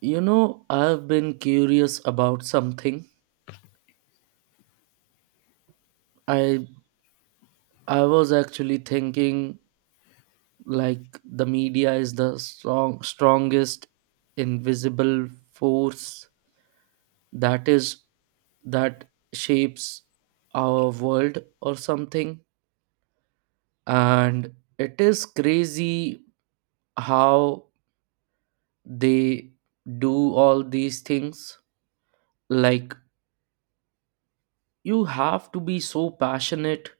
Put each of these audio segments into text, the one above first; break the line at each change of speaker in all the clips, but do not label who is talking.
You know, I've been curious about something. I I was actually thinking like the media is the strongest invisible force that is that shapes our world or something, and it is crazy how they do all these things. Like, you have to be so passionate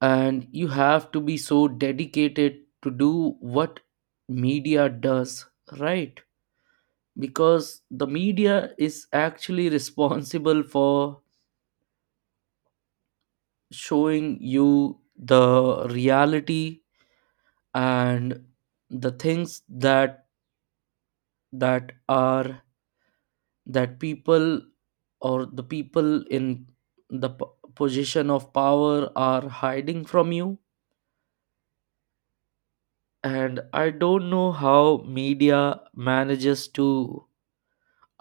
and you have to be so dedicated to do what media does, right? Because the media is actually responsible for showing you the reality and the things that are that people, or the people in the p- position of power, are hiding from you. And I don't know how media manages to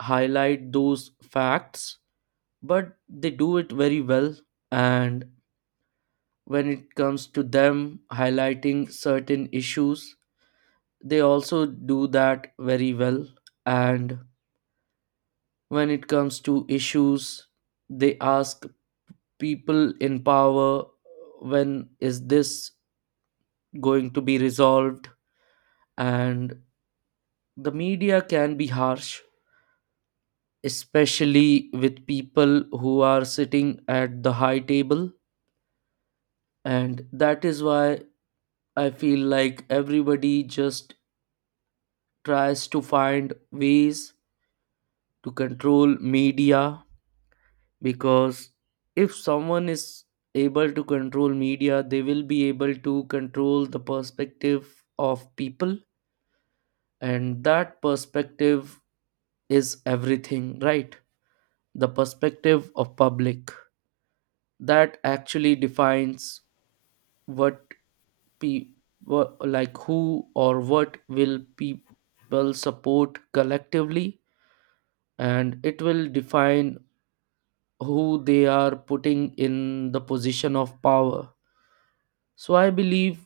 highlight those facts, but they do it very well. And when it comes to them highlighting certain issues, they also do that very well. And when it comes to issues, they ask people in power, when is this going to be resolved? And the media can be harsh, especially with people who are sitting at the high table, and that is why I feel like everybody just tries to find ways to control media. Because if someone is able to control media, they will be able to control the perspective of people, and that perspective is everything, right? The perspective of public, that actually defines what pe- who or what will people support collectively, and it will define who they are putting in the position of power. So I believe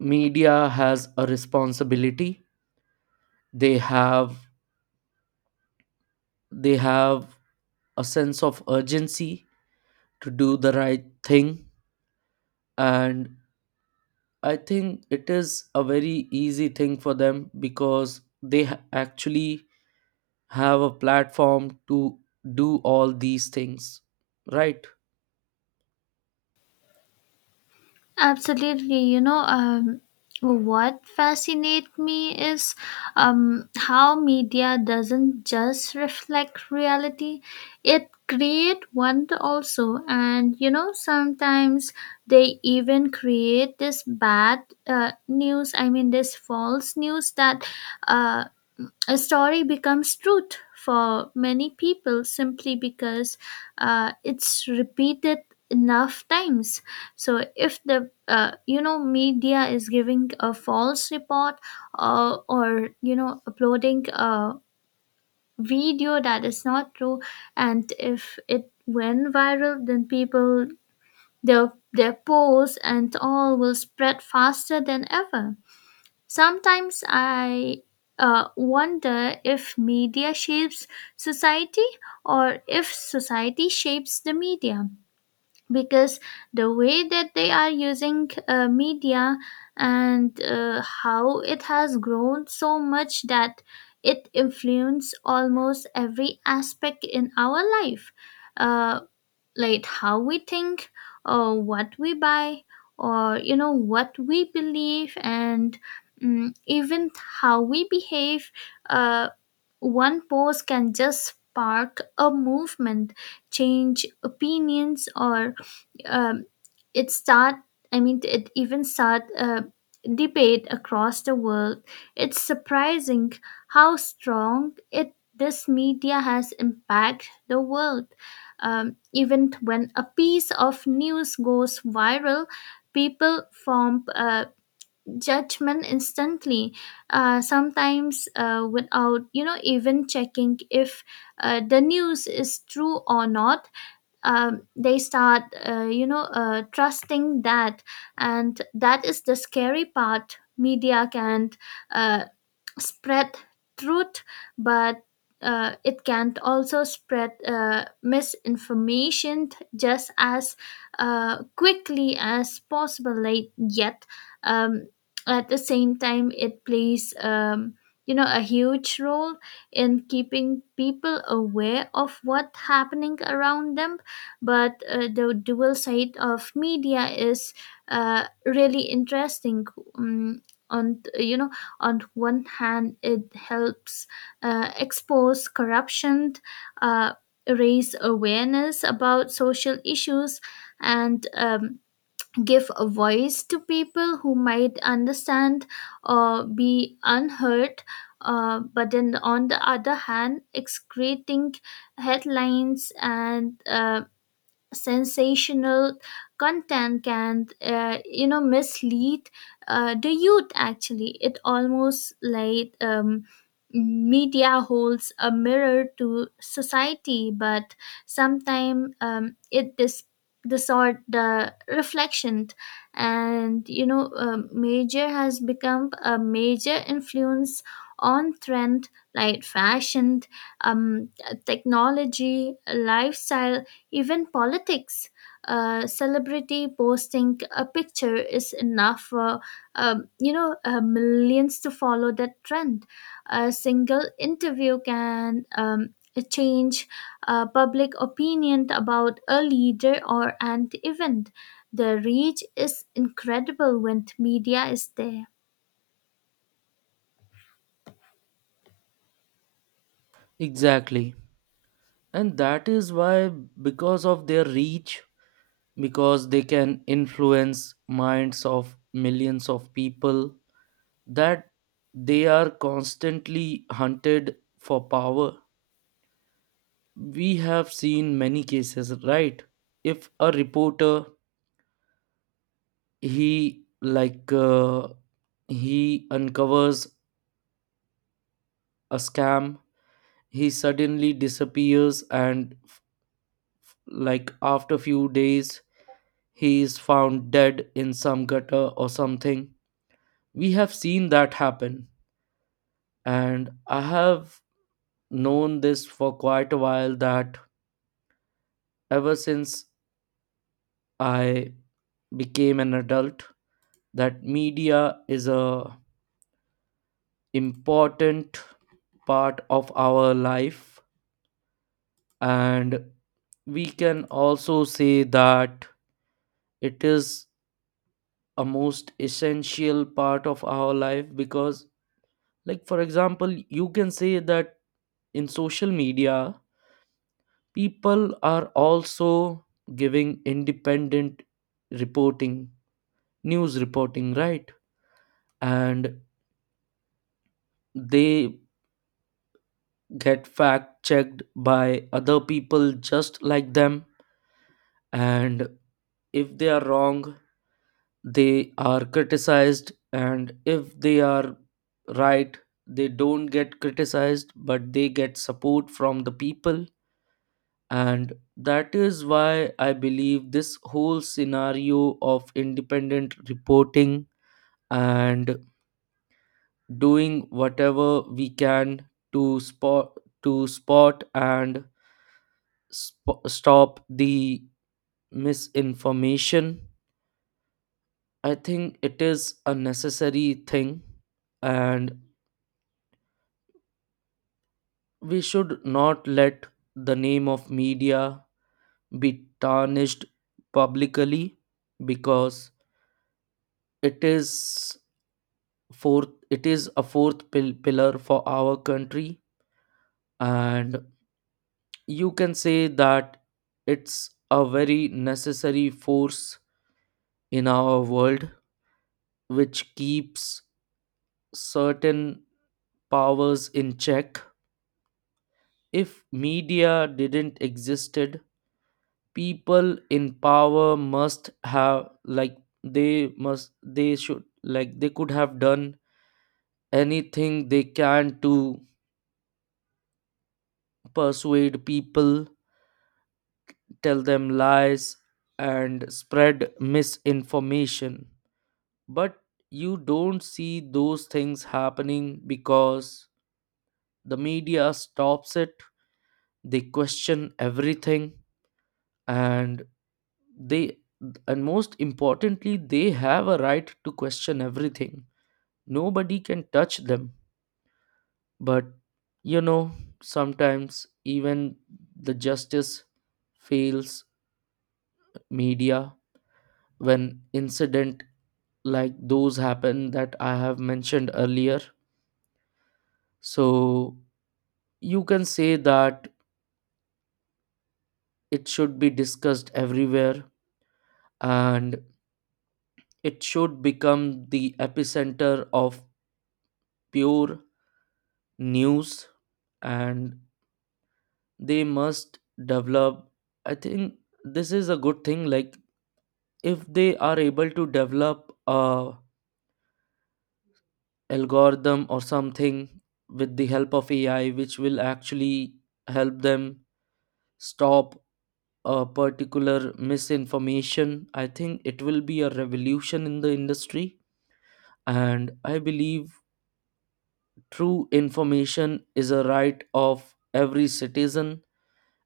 media has a responsibility. They have they have a sense of urgency to do the right thing. And I think it is a very easy thing for them because they actually have a platform to do all these things, right?
Absolutely. What fascinates me is how media doesn't just reflect reality, it create one also. And, you know, sometimes they even create this bad news, I mean, this false news that uh, a story becomes truth for many people simply because it's repeated enough times. So if the you know media is giving a false report or you know uploading a video that is not true, and if it went viral, then people, their posts and all, will spread faster than ever. Sometimes I wonder if media shapes society or if society shapes the media, because the way that they are using media and how it has grown so much that it influences almost every aspect in our life. Uh, like how we think, or what we buy, or you know what we believe, and even how we behave. uh, One post can just spark a movement, change opinions, or um, it start it even start a debate across the world. It's surprising how strong it this media has impacted the world. Even when a piece of news goes viral, people form judgment instantly, sometimes without you know even checking if the news is true or not. They start you know trusting that, and that is the scary part. Media can uh, spread truth, but it can also spread misinformation just as quickly as possible. Late yet, um, at the same time, it plays you know a huge role in keeping people aware of what's happening around them. But the dual side of media is really interesting. Um, on you know On one hand, it helps expose corruption, uh, raise awareness about social issues, and give a voice to people who might understand or be unheard. But then, on the other hand, excreting headlines and sensational content can you know mislead the youth. Actually, it almost like media holds a mirror to society, but sometimes it distort the reflection. And you know, major has become a major influence on trend, like fashion, um, technology, lifestyle, even politics. Celebrity posting a picture is enough for you know millions to follow that trend. A single interview can change public opinion about a leader or an event. The reach is incredible when media is there.
Exactly. And that is why, because of their reach, because they can influence minds of millions of people, that they are constantly hunted for power. We have seen many cases, right? If a reporter, he like uh, he uncovers a scam, he suddenly disappears, and like after few days he is found dead in some gutter or something. We have seen that happen. And I have known this for quite a while, that ever since I became an adult, that media is a important part of our life. And we can also say that it is a most essential part of our life, because like for example, you can say that in social media people are also giving independent reporting, news reporting, right? And they get fact checked by other people just like them, and if they are wrong they are criticized, and if they are right they don't get criticized but they get support from the people. And that is why I believe this whole scenario of independent reporting and doing whatever we can to spot to spot and stop the misinformation, I think it is a necessary thing. And we should not let the name of media be tarnished publicly, because it is a fourth pillar for our country. And you can say that it's a very necessary force in our world, which keeps certain powers in check. If media didn't existed, people in power must have, like, they must they should like they could have done anything they can to persuade people, tell them lies, and spread misinformation. But you don't see those things happening because the media stops it. They question everything, and they and most importantly, they have a right to question everything. Nobody can touch them. But you know, sometimes even the justice fails media, when incident like those happen that I have mentioned earlier. So you can say that it should be discussed everywhere, and it should become the epicenter of pure news. And they must develop, I think this is a good thing, like if they are able to develop a algorithm or something with the help of AI, which will actually help them stop a particular misinformation, I think it will be a revolution in the industry. And I believe true information is a right of every citizen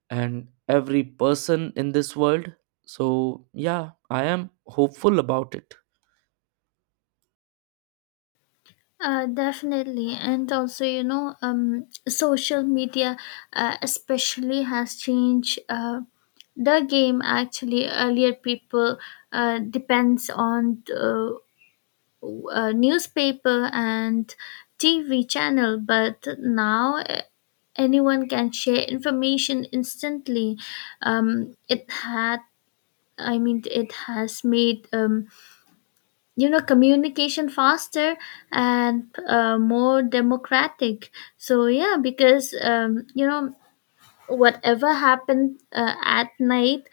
and every person in this world. So yeah, I am hopeful about it.
Definitely, and also you know, social media especially has changed the game. Actually, earlier people depends on newspaper and TV channel, but now anyone can share information instantly. Um, it had, I mean, it has made you know communication faster and more democratic. So yeah, because you know, whatever happened at night,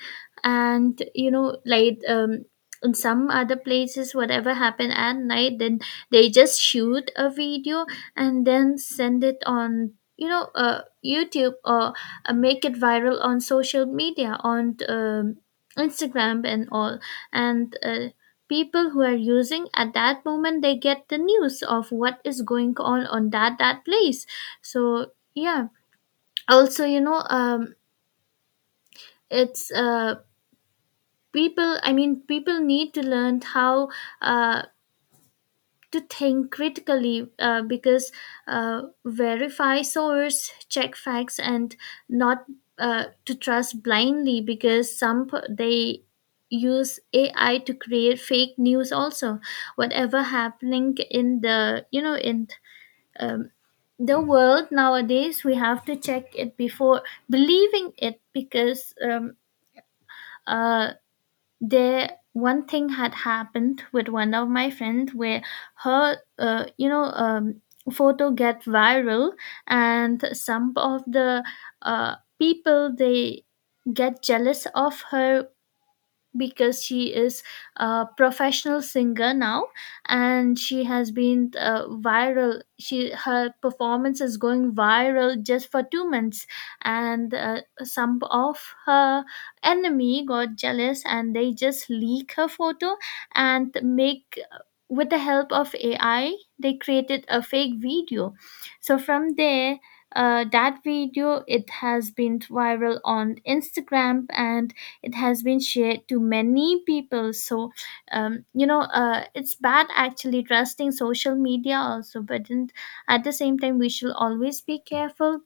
and you know like in some other places, whatever happened at night, then they just shoot a video and then send it on you know youtube, or make it viral on social media, on instagram and all. And people who are using at that moment, they get the news of what is going on that place. So yeah, also you know it's people I mean people need to learn how uh, to think critically, because verify source, check facts, and not to trust blindly, because some they use AI to create fake news also. Whatever happening in the you know in um, the world nowadays, we have to check it before believing it, because uh, there one thing had happened with one of my friends, where her you know photo get viral, and some of the people, they get jealous of her because she is a professional singer now, and she has been viral, she her performance is going viral just for 2 months. And some of her enemy got jealous, and they just leak her photo and make with the help of AI, they created a fake video. So from there, that video, it has been viral on instagram, and it has been shared to many people. So you know it's bad actually trusting social media also, but then at the same time we should always be careful,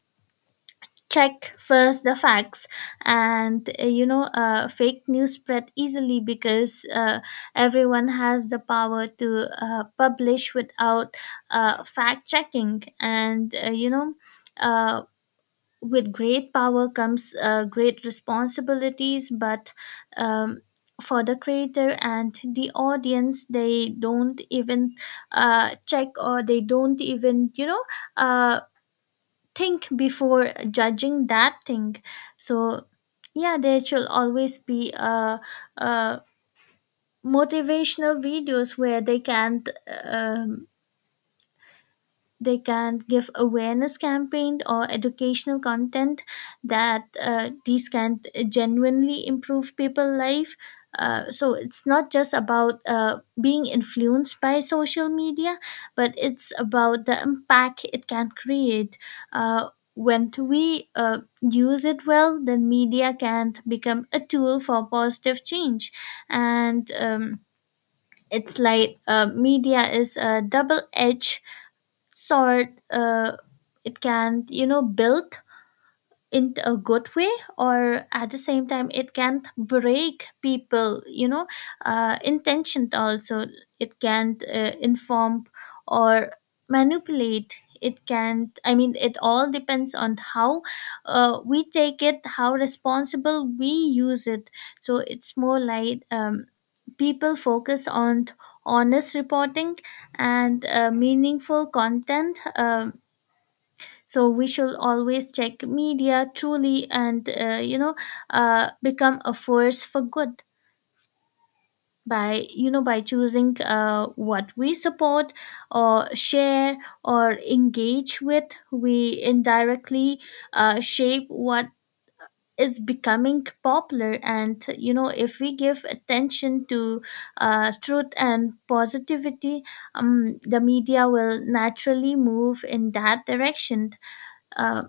check first the facts. And you know fake news spread easily because everyone has the power to publish without fact checking. And you know uh, with great power comes great responsibilities, but um, for the creator and the audience, they don't even check, or they don't even you know uh, think before judging that thing. So yeah, there should always be uh, motivational videos where they can give awareness campaign or educational content, that these can genuinely improve people's life. So it's not just about being influenced by social media, but it's about the impact it can create. Uh, when we use it well, then media can become a tool for positive change. And it's like media is a double edged sort, it can you know build in a good way, or at the same time it can break people, you know, intention also. It can inform or manipulate. It can i mean it all depends on how we take it, how responsible we use it. So it's more like people focus on honest reporting and meaningful content. So we should always check media truly, and you know become a force for good. By you know by choosing what we support, or share, or engage with, we indirectly shape what is becoming popular. And you know, if we give attention to truth and positivity, the media will naturally move in that direction. uh,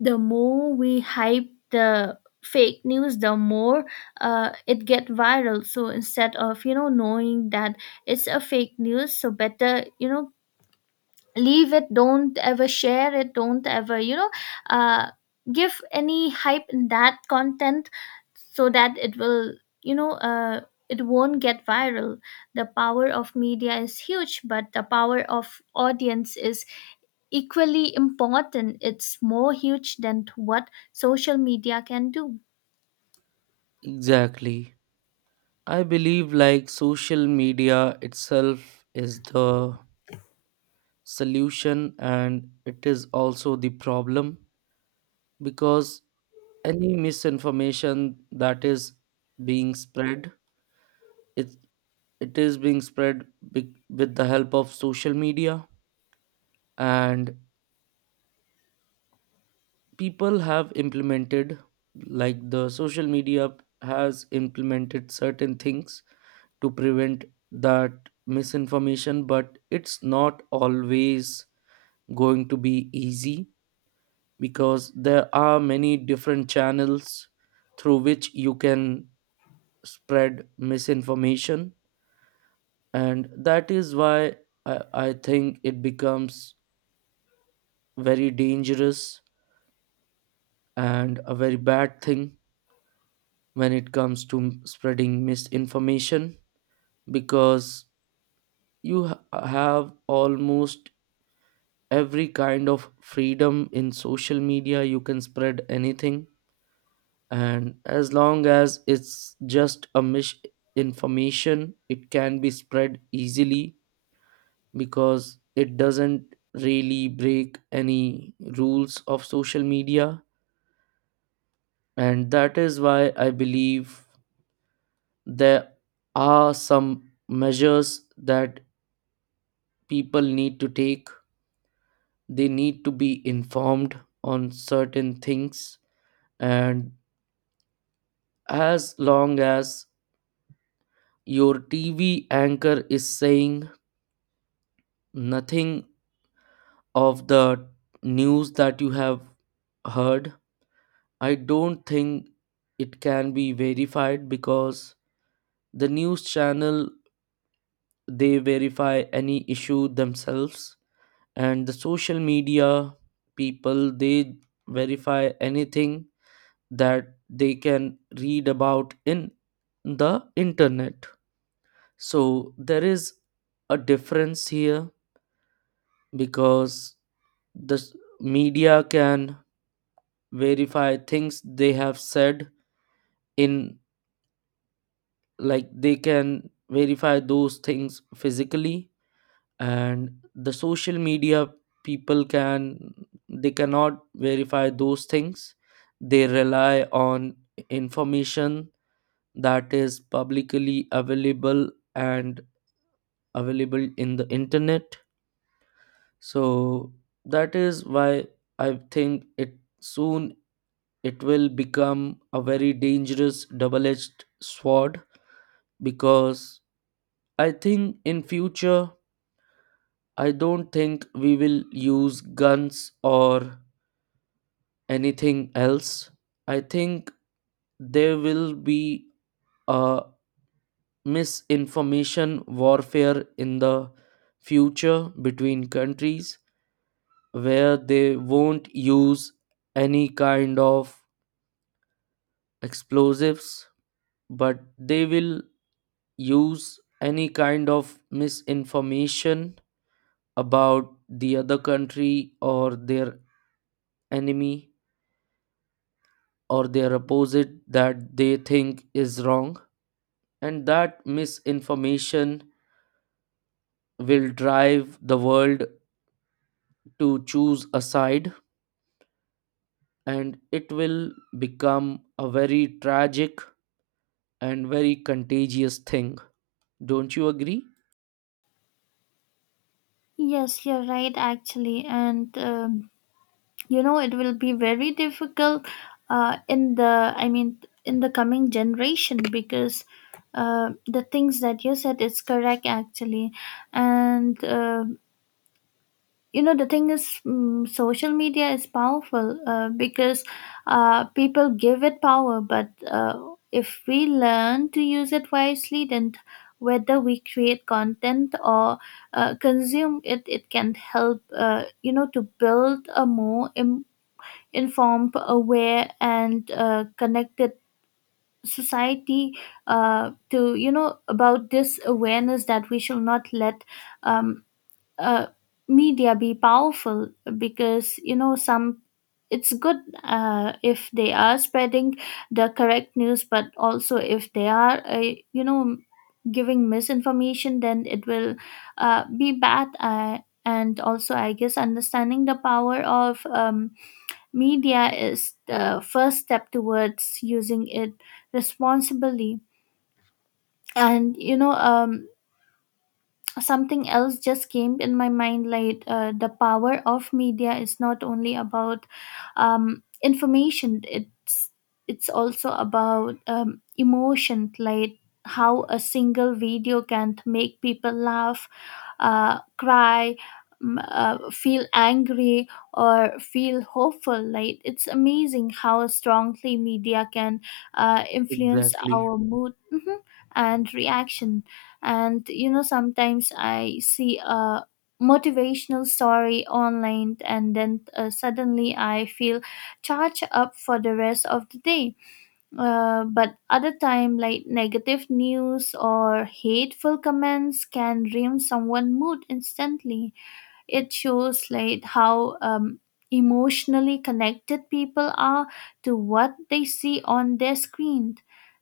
the more we hype the fake news, the more it get viral. So instead of you know knowing that it's a fake news, so better you know leave it, don't ever share it, don't ever you know uh, give any hype in that content, so that it will you know it won't get viral. The power of media is huge, but the power of audience is equally important. It's more huge than what social media can do.
Exactly. I believe like social media itself is the solution and it is also the problem because any misinformation that is being spread it it is being spread be- with the help of social media and people have implemented like the social media has implemented certain things to prevent that misinformation but it's not always going to be easy because there are many different channels through which you can spread misinformation and that is why I think it becomes very dangerous and a very bad thing when it comes to m- spreading misinformation because you ha- have almost every kind of freedom in social media you can spread anything and as long as it's just a misinformation it can be spread easily because it doesn't really break any rules of social media and that is why I believe there are some measures that people need to take they need to be informed on certain things and as long as your TV anchor is saying nothing of the news that you have heard, I don't think it can be verified because the news channel they verify any issue themselves and the social media people they verify anything that they can read about in the internet So there is a difference here because the s- media can verify things they have said in like they can verify those things physically and the social media people can they cannot verify those things they rely on information that is publicly available and available in the internet So that is why I think it soon it will become a very dangerous double-edged sword because I think in future I don't think we will use guns or anything else. I think there will be a misinformation warfare in the future between countries where they won't use any kind of explosives but they will use any kind of misinformation about the other country or their enemy or their opposite that they think is wrong and that misinformation will drive the world to choose a side and it will become a very tragic and very contagious thing Don't you agree?
Yes, you're right, actually. And, you know, it will be very difficult I mean, in the coming generation, because the things that you said is correct, actually. And, you know, the thing is, social media is powerful because people give it power, but if we learn to use it wisely, then whether we create content or consume it, it can help, you know, to build a more informed, aware, and connected society. To you know about this awareness, that we should not let um, uh, media be powerful, because you know some it's good if they are spreading the correct news, but also if they are you know giving misinformation, then it will be bad. And also I guess understanding the power of media is the first step towards using it responsibly. And you know, something else just came in my mind, like the power of media is not only about information, it's also about emotion, like how a single video can make people laugh, cry, feel angry, or feel hopeful. Like, it's amazing how strongly media can influence
Exactly.
our mood, mhm, and reaction. And you know, sometimes I see a motivational story online, and then suddenly I feel charged up for the rest of the day. But other time, like negative news or hateful comments can ruin someone's mood instantly. It shows like how emotionally connected people are to what they see on their screen.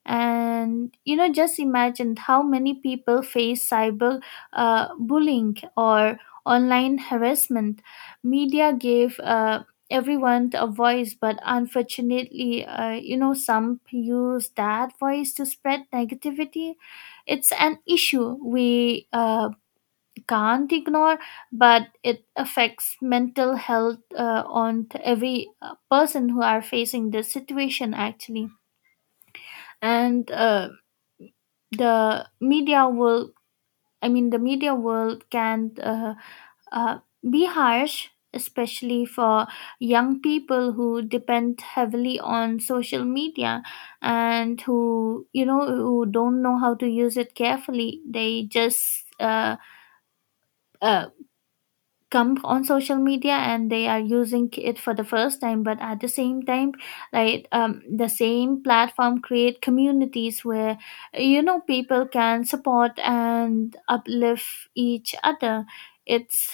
And you know, just imagine how many people face cyber bullying or online harassment. Media gave everyone a voice, but unfortunately, you know, some use that voice to spread negativity. It's an issue we can't ignore, but it affects mental health on to every person who are facing this situation actually. And the media will, I mean, the media world can uh, be harsh, especially for young people who depend heavily on social media, and who don't know how to use it carefully. They just uh, come on social media, and they are using it for the first time. But at the same time, right, the same platform create communities where you know people can support and uplift each other. It's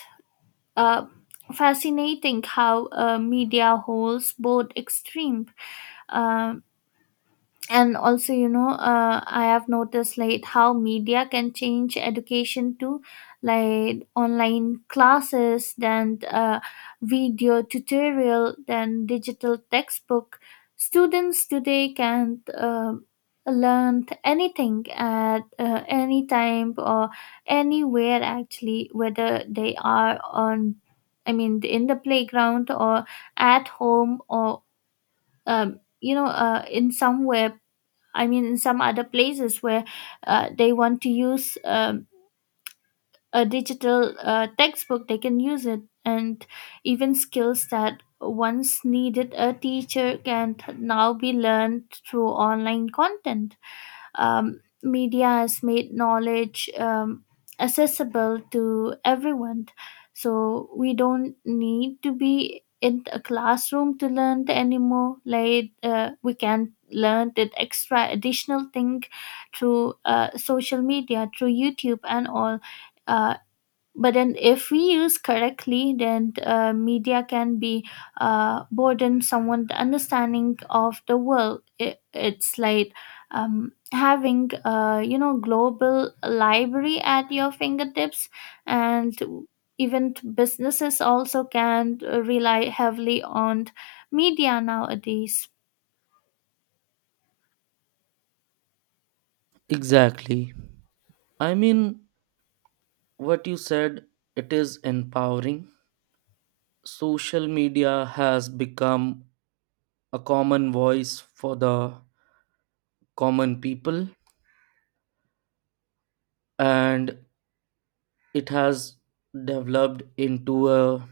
uh, fascinating how media holds both extreme. um, and also you know, I have noticed, like how media can change education too, like online classes, then video tutorial, then digital textbook. Students today can learn anything at any time or anywhere actually, whether they are on I mean in the playground, or at home, or you know, in somewhere I mean, in some other places, where they want to use a digital textbook, they can use it. And even skills that once needed a teacher can now be learned through online content. Media has made knowledge accessible to everyone. So we don't need to be in a classroom to learn anymore. Like, we can learn that extra additional thing through social media, through YouTube and all. Uh, but then if we use correctly, then media can be broaden someone the understanding of the world. It's like having you know global library at your fingertips. And even businesses also can rely heavily on media nowadays.
Exactly. I mean, what you said, it is empowering. Social media has become a common voice for the common people, and it has developed into a,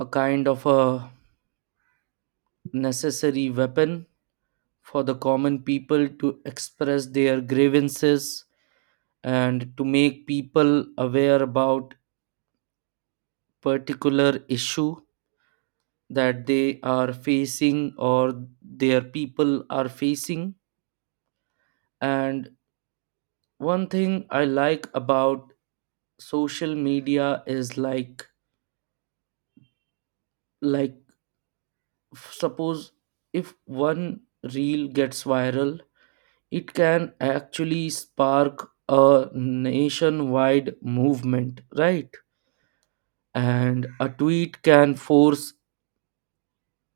a kind of a necessary weapon for the common people to express their grievances and to make people aware about particular issue that they are facing or their people are facing. And one thing I like about social media is like suppose if one reel gets viral, it can actually spark a nationwide movement, right? And a tweet can force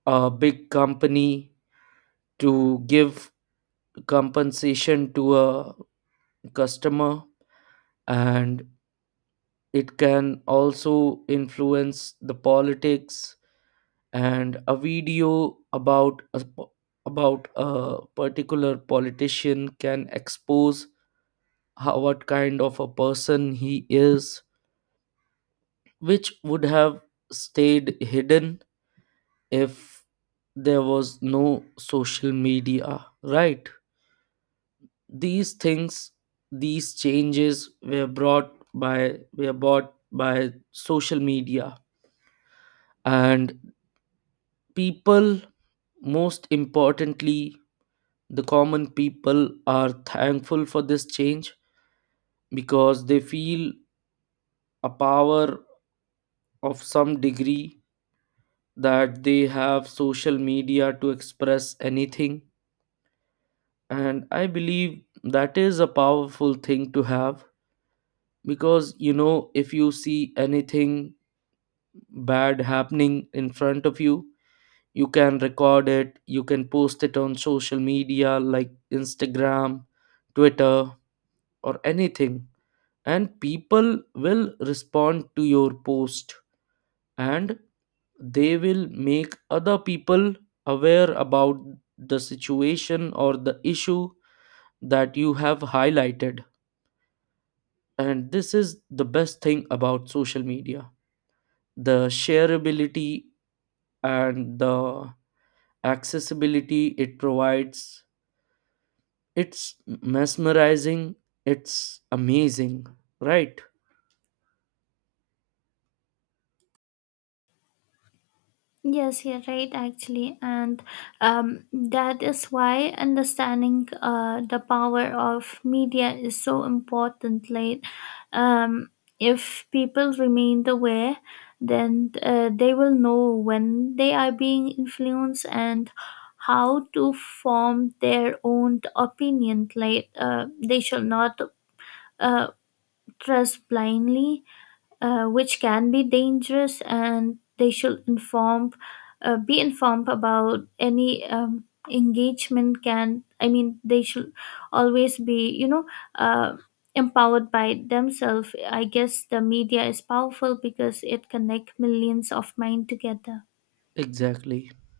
a big company to give compensation to a customer. And it can also influence the politics, and a video about about a particular politician can expose how, what kind of a person he is, which would have stayed hidden if there was no social media, right? These things, these changes were brought by social media. And people, most importantly, the common people are thankful for this change, because they feel a power of some degree, that they have social media to express anything. And I believe that is a powerful thing to have, because you know, if you see anything bad happening in front of you, you can record it, you can post it on social media like Instagram, Twitter, or anything, and people will respond to your post, and they will make other people aware about the situation or the issue that you have highlighted. And this is the best thing about social media, the shareability and the accessibility it provides. It's mesmerizing, it's amazing, right?
Yes, you're right, actually, and that is why understanding the power of media is so important. Like, um, if people remain aware, then they will know when they are being influenced, and how to form their own opinion. Like, they shall not uh, trust blindly, which can be dangerous, and they should be informed about any engagement. Can I mean, they should always be you know uh, empowered by themselves. I guess the media is powerful because it connects millions of mind together.
exactly